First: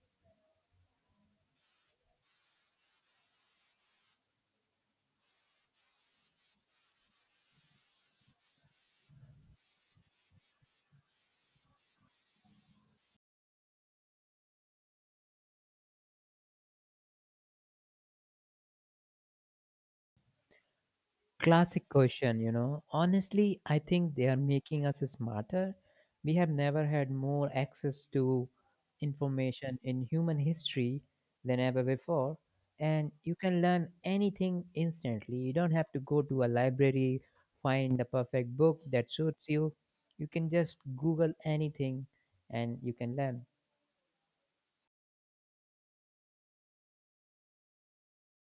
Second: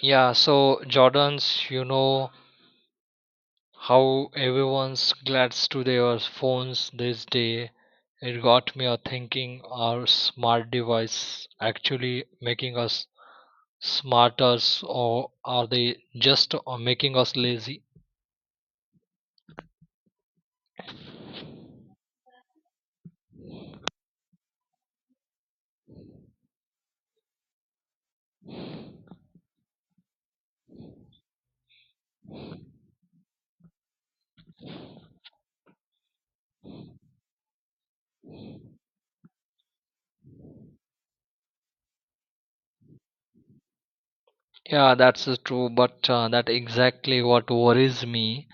Yeah, so Jordans, how everyone's glads to their phones these day. It got me a thinking are smart device actually making us smarter or are they just making us lazy? Classic question. Honestly, I think they are making us smarter. We have never had more access to information in human history than ever before, and you can learn anything instantly. You don't have to go to a library, find the perfect book that suits you. You can just Google anything and you can learn. Yeah, that's true, but that exactly what worries me.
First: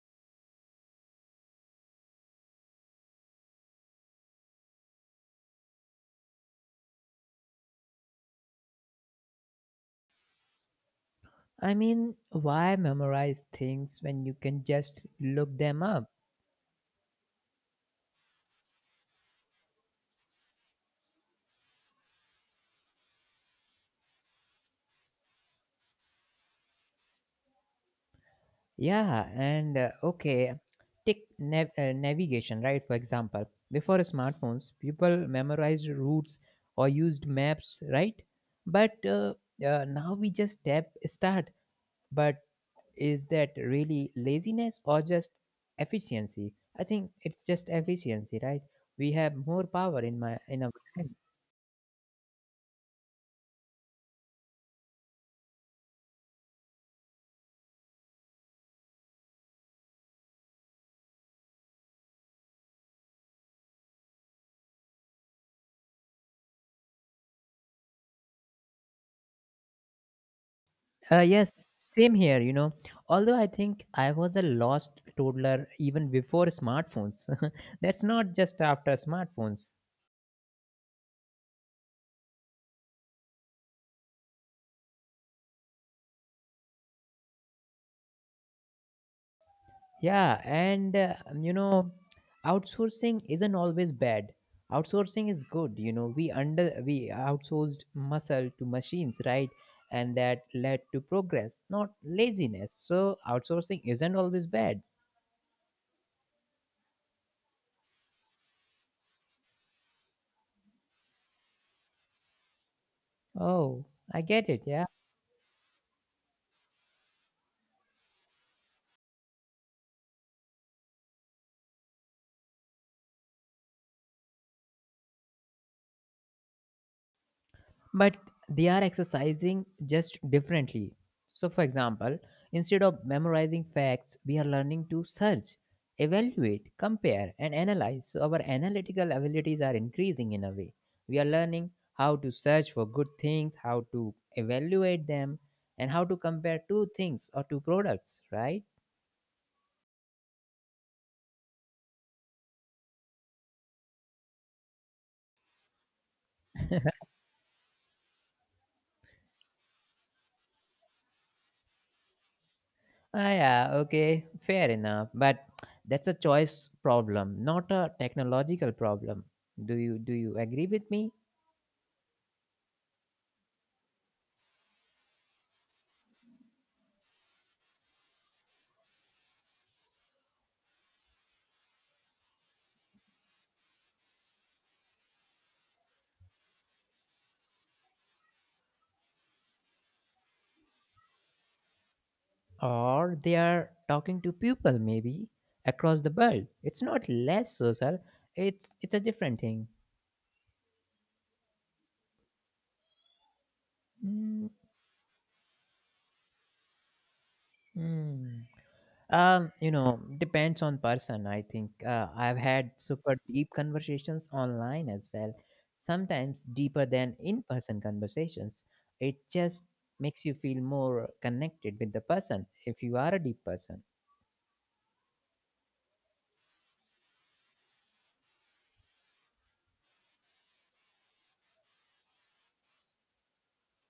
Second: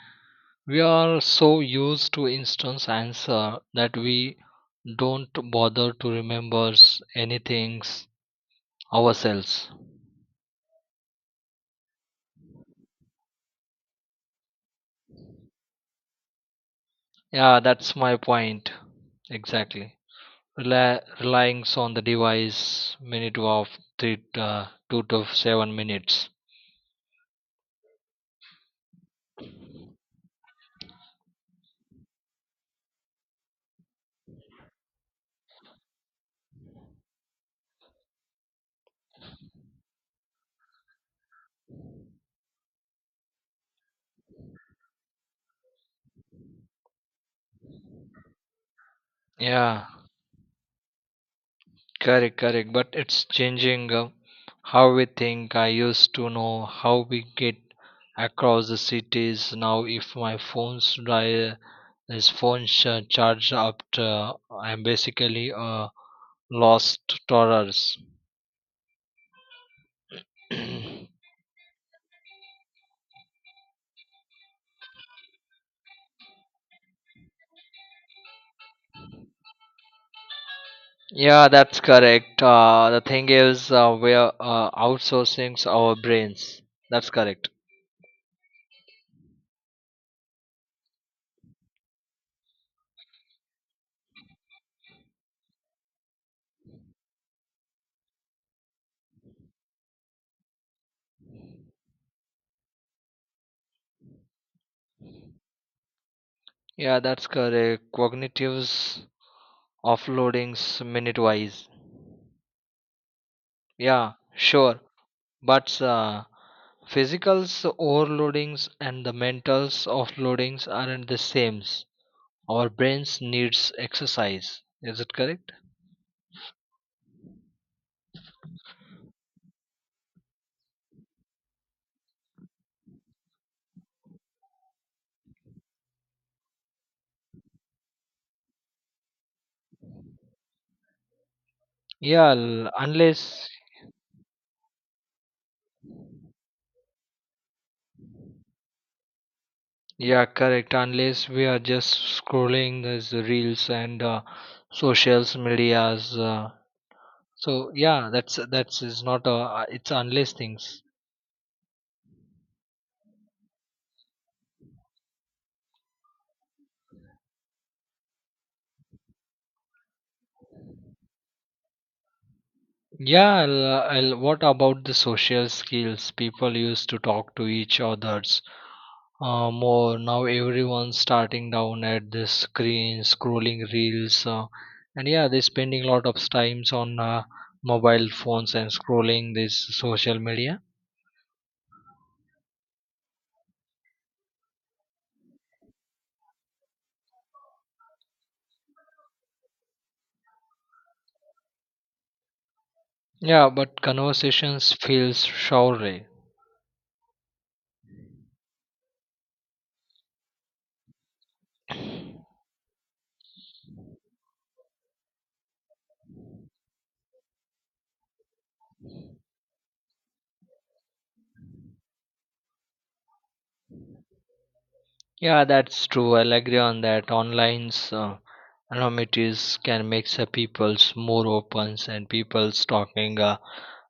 We are so used to instant answer that we don't bother to remember anything ourselves. I mean, why memorize things when you can just look them up? Yeah, that's my point. Exactly. Relying so on the device minute of three, 2 to 7 minutes. Yeah, and okay, take navigation, right? For example, before smartphones, people memorized routes or used maps, right? But now we just tap start. But is that really laziness or just efficiency? I think it's just efficiency, right? We have more Yeah, power in our hands. correct. But it's changing how we think. I used to know how we get across the cities. Now, if my phone's die, this phone charge up, to, I'm basically a lost tourist. Yes, same here. Although I think I was a lost toddler even before smartphones. That's not just after smartphones. Yeah, that's correct. The thing is, we are outsourcing our brains. That's correct. Yeah, and you know, outsourcing isn't always bad. Outsourcing is good. We outsourced muscle to machines, right? And that led to progress, not laziness. So outsourcing isn't always bad. Yeah, that's correct. Cognitives offloadings minute-wise. Oh, Yeah, I get it. sure. Yeah. But physicals overloadings and the mentals offloadings aren't the same. Our brains needs exercise. Is it correct? But they are exercising just differently. So, for example, instead of memorizing facts, we are learning to search, evaluate, compare, and analyze. So, our analytical abilities are increasing in a way. We are learning how to Yeah, l- search for good unless things, how to evaluate them, and how to compare two things or two products, right? Yeah, correct. Unless we are just scrolling these reels and socials medias. So yeah, that's is not a it's unless things. Ah, yeah, okay, fair enough. But that's a choice problem, not a technological problem. Do you agree with me? Yeah, what about the social skills? People used to talk to each others more. Now everyone's starting down at the screen, scrolling reels, and yeah, they're spending a lot of times on mobile phones and scrolling this social media. Or they are talking to people maybe across the world. It's not less social. It's a different thing. Yeah, but Mm. conversations feels shallow. Mm. Depends on person, I think. I've had super deep conversations online as well, sometimes deeper than in person conversations. It just makes you feel more connected with the person if you are a deep person. Yeah, that's true. I'll agree on that. Online's anonymities can make the people's more open and people's talking. Uh,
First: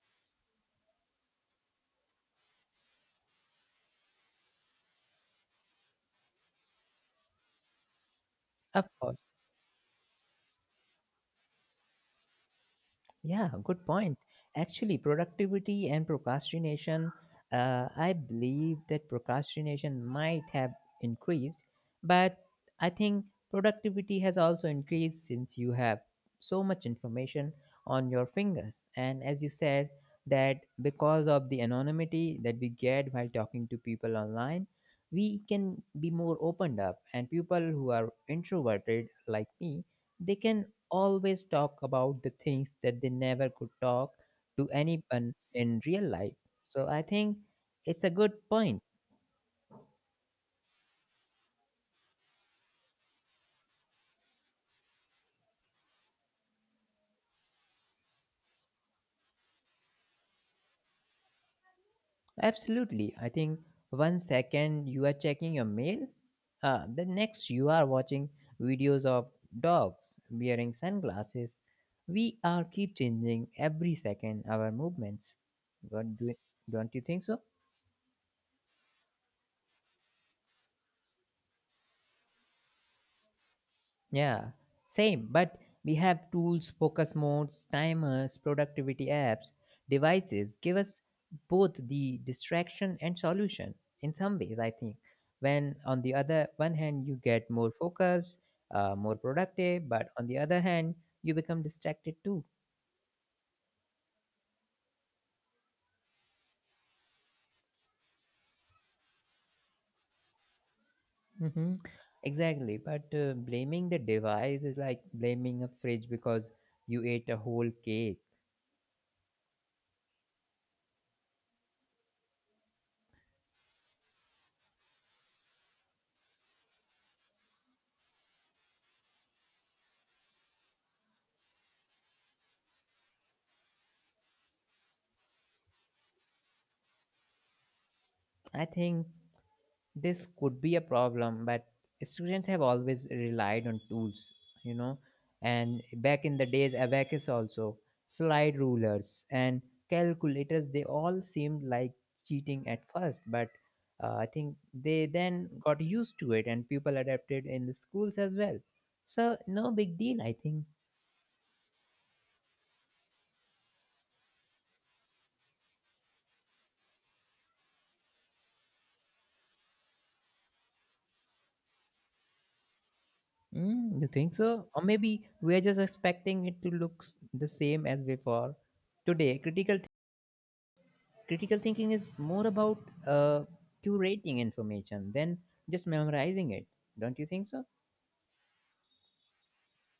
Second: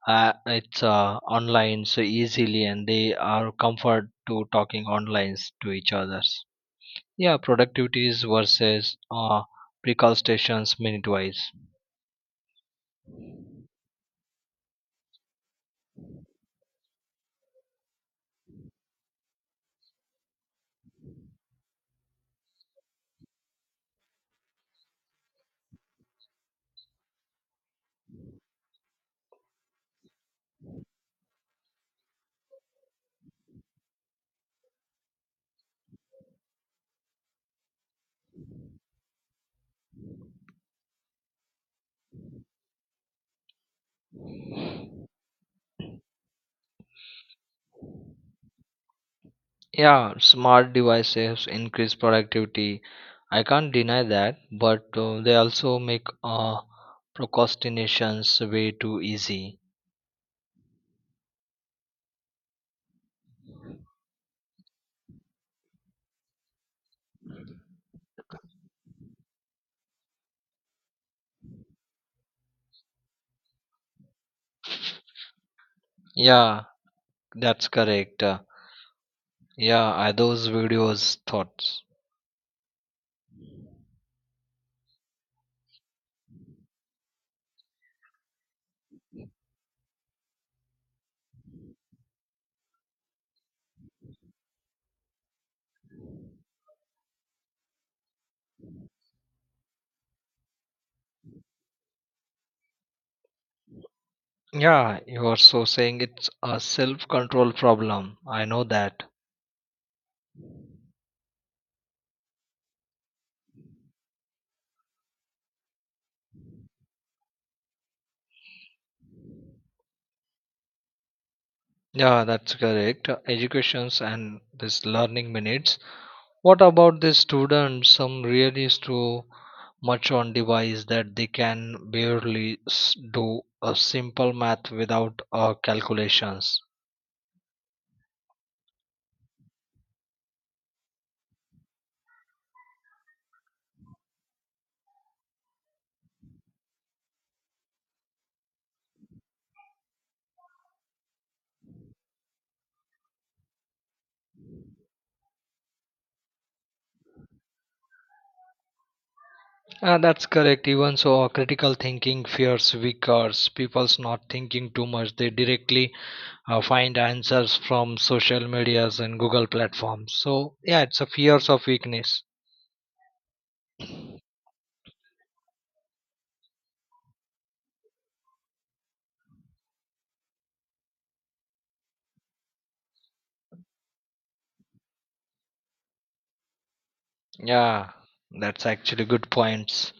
uh, It's online so easily, and they are comfort to talking online to each others. Yeah, productivities Of versus course. Precautions minute wise. Yeah, good point. Actually, productivity and procrastination, I believe that procrastination might have increased, but I think productivity has also increased since you have so much information on your fingers. And as you said, that because of the anonymity that we get while talking to people online, we can be more opened up, and people who are introverted like me, they can always talk about the things that they never could talk to anyone in real life. So I think it's a good point. Yeah, smart devices increase productivity. I can't deny that, but they also make procrastinations way too easy. Absolutely. I think one second you are checking your mail, the next you are watching videos of dogs wearing sunglasses. We are keep changing every second our movements. What do you, Yeah, don't you think so? that's correct. Yeah, are those videos thoughts. Yeah, same, but we have tools, focus modes, timers, productivity apps, devices give us both the distraction and solution in some ways, I think. When on the other one hand, you get more focus, more productive, but on the other hand, you become distracted too. Yeah, you are so saying it's a self-control problem. I know that. Hmm. Exactly, but blaming the device is like blaming a fridge because you ate a whole cake. Yeah, that's correct. Educations and this learning minutes. What about the students? Some really so much on device that they can barely do a simple math without calculations. I think this could be a problem, but students have always relied on tools you know and back in the days, abacus, also slide rulers and calculators, they all seemed like cheating at first, but I think they then got used to it, and people adapted in the schools as well, so no big deal, That's I think. correct. Even so, critical thinking fears weakers. People's not thinking too much. They directly find answers from social medias and Google platforms. So yeah, it's a fears of weakness. Mm, you think so? Or maybe we're just expecting it to look the same as before. Today, critical thinking is more about uh, curating information than just memorizing it. Don't you think so? Yeah, that's actually good points.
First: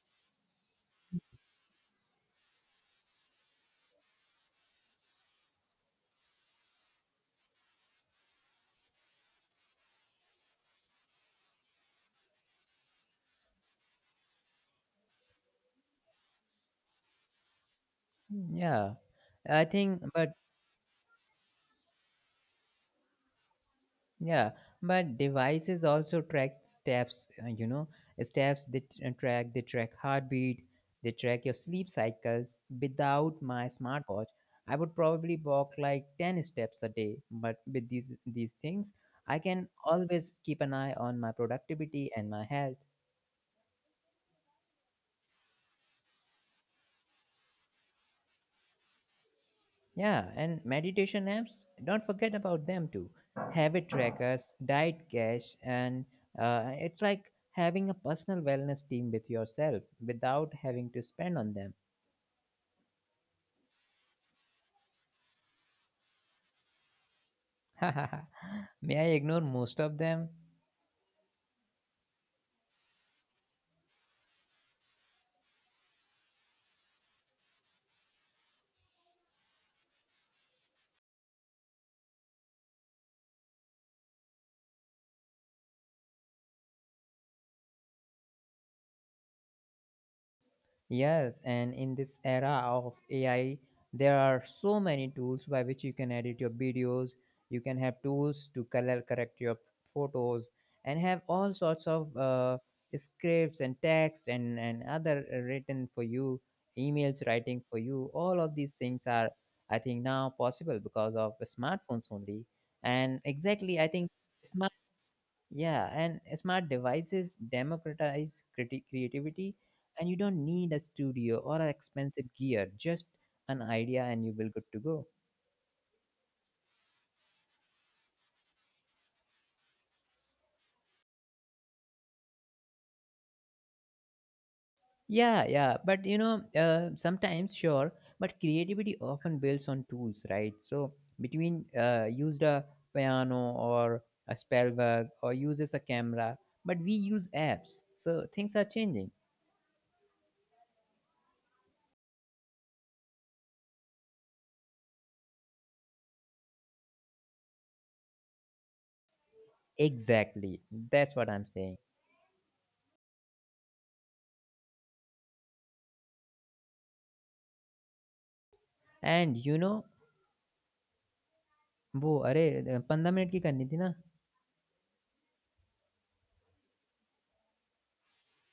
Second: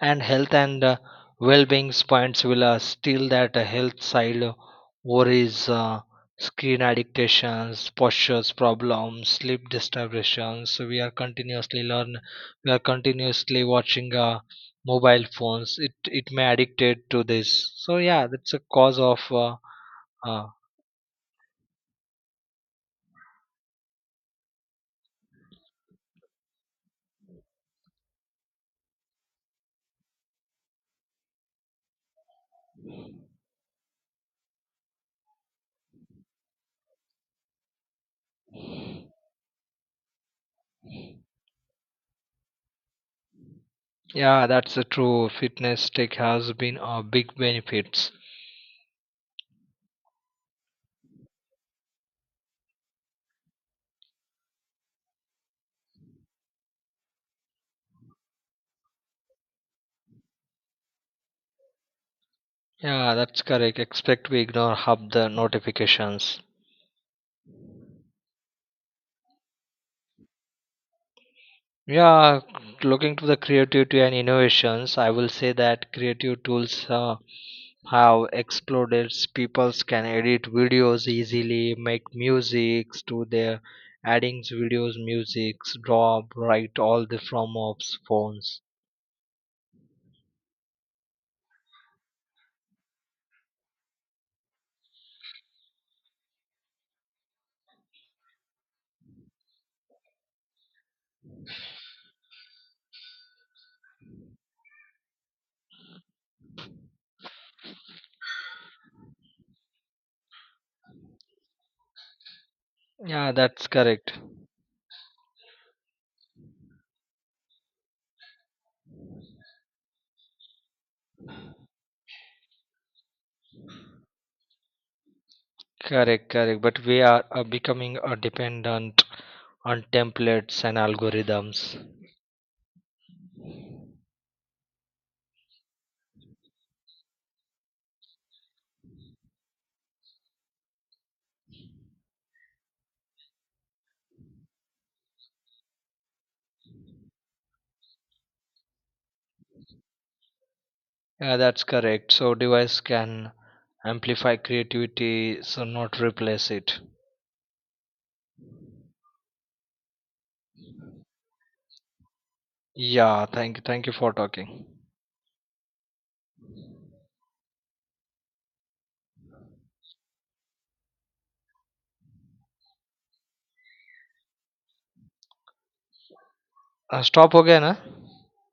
And health and well-being points will steal that health side, worries, screen addictions, postures problems, sleep disturbances. So we are continuously learn, we are continuously watching mobile phones. It may addicted to this. So yeah, that's a Yeah, cause of I think, but uh, yeah, but devices also track steps you know steps they track heartbeat, they track your sleep cycles. Without my smartwatch, I would probably walk like 10 steps a day, but with these things, I can always keep an eye on my productivity and my health. yeah, that's a true. Fitness tech has been a big benefits. Yeah, and meditation apps, don't forget about them too. Habit trackers, diet cash, and it's like having a personal wellness team with yourself without having to spend on them. Yeah, that's correct, expect we ignore half the notifications. May I ignore most of them? Yeah, looking to the creativity and innovations, I will say that creative tools have exploded. People can edit videos easily, make music to their adding videos, music, draw, write all the from of phones. Yes, and in this era of AI, there are so many tools by which you can edit your videos. You can have tools to color correct your photos and have all sorts of scripts and text and other written for you, emails writing for you. All of these things are, I think, now possible because of smartphones only. And Yeah, that's exactly, I think correct. smartphones. Yeah, and smart devices democratize creativity, and you don't need a studio or a expensive gear, just an idea, and you will good to go. Correct. But we are becoming dependent on templates and algorithms. Yeah, yeah, but sometimes sure, but creativity often builds on tools, right? So between used a piano or a spell bug or uses a camera, but we use apps, so things are changing. Yeah, that's correct. So device can amplify creativity, so not replace it. Exactly, that's what I'm saying. Yeah, thank you for talking. And वो अरे पंद्रह minute की करनी थी ना Stop, okay, na.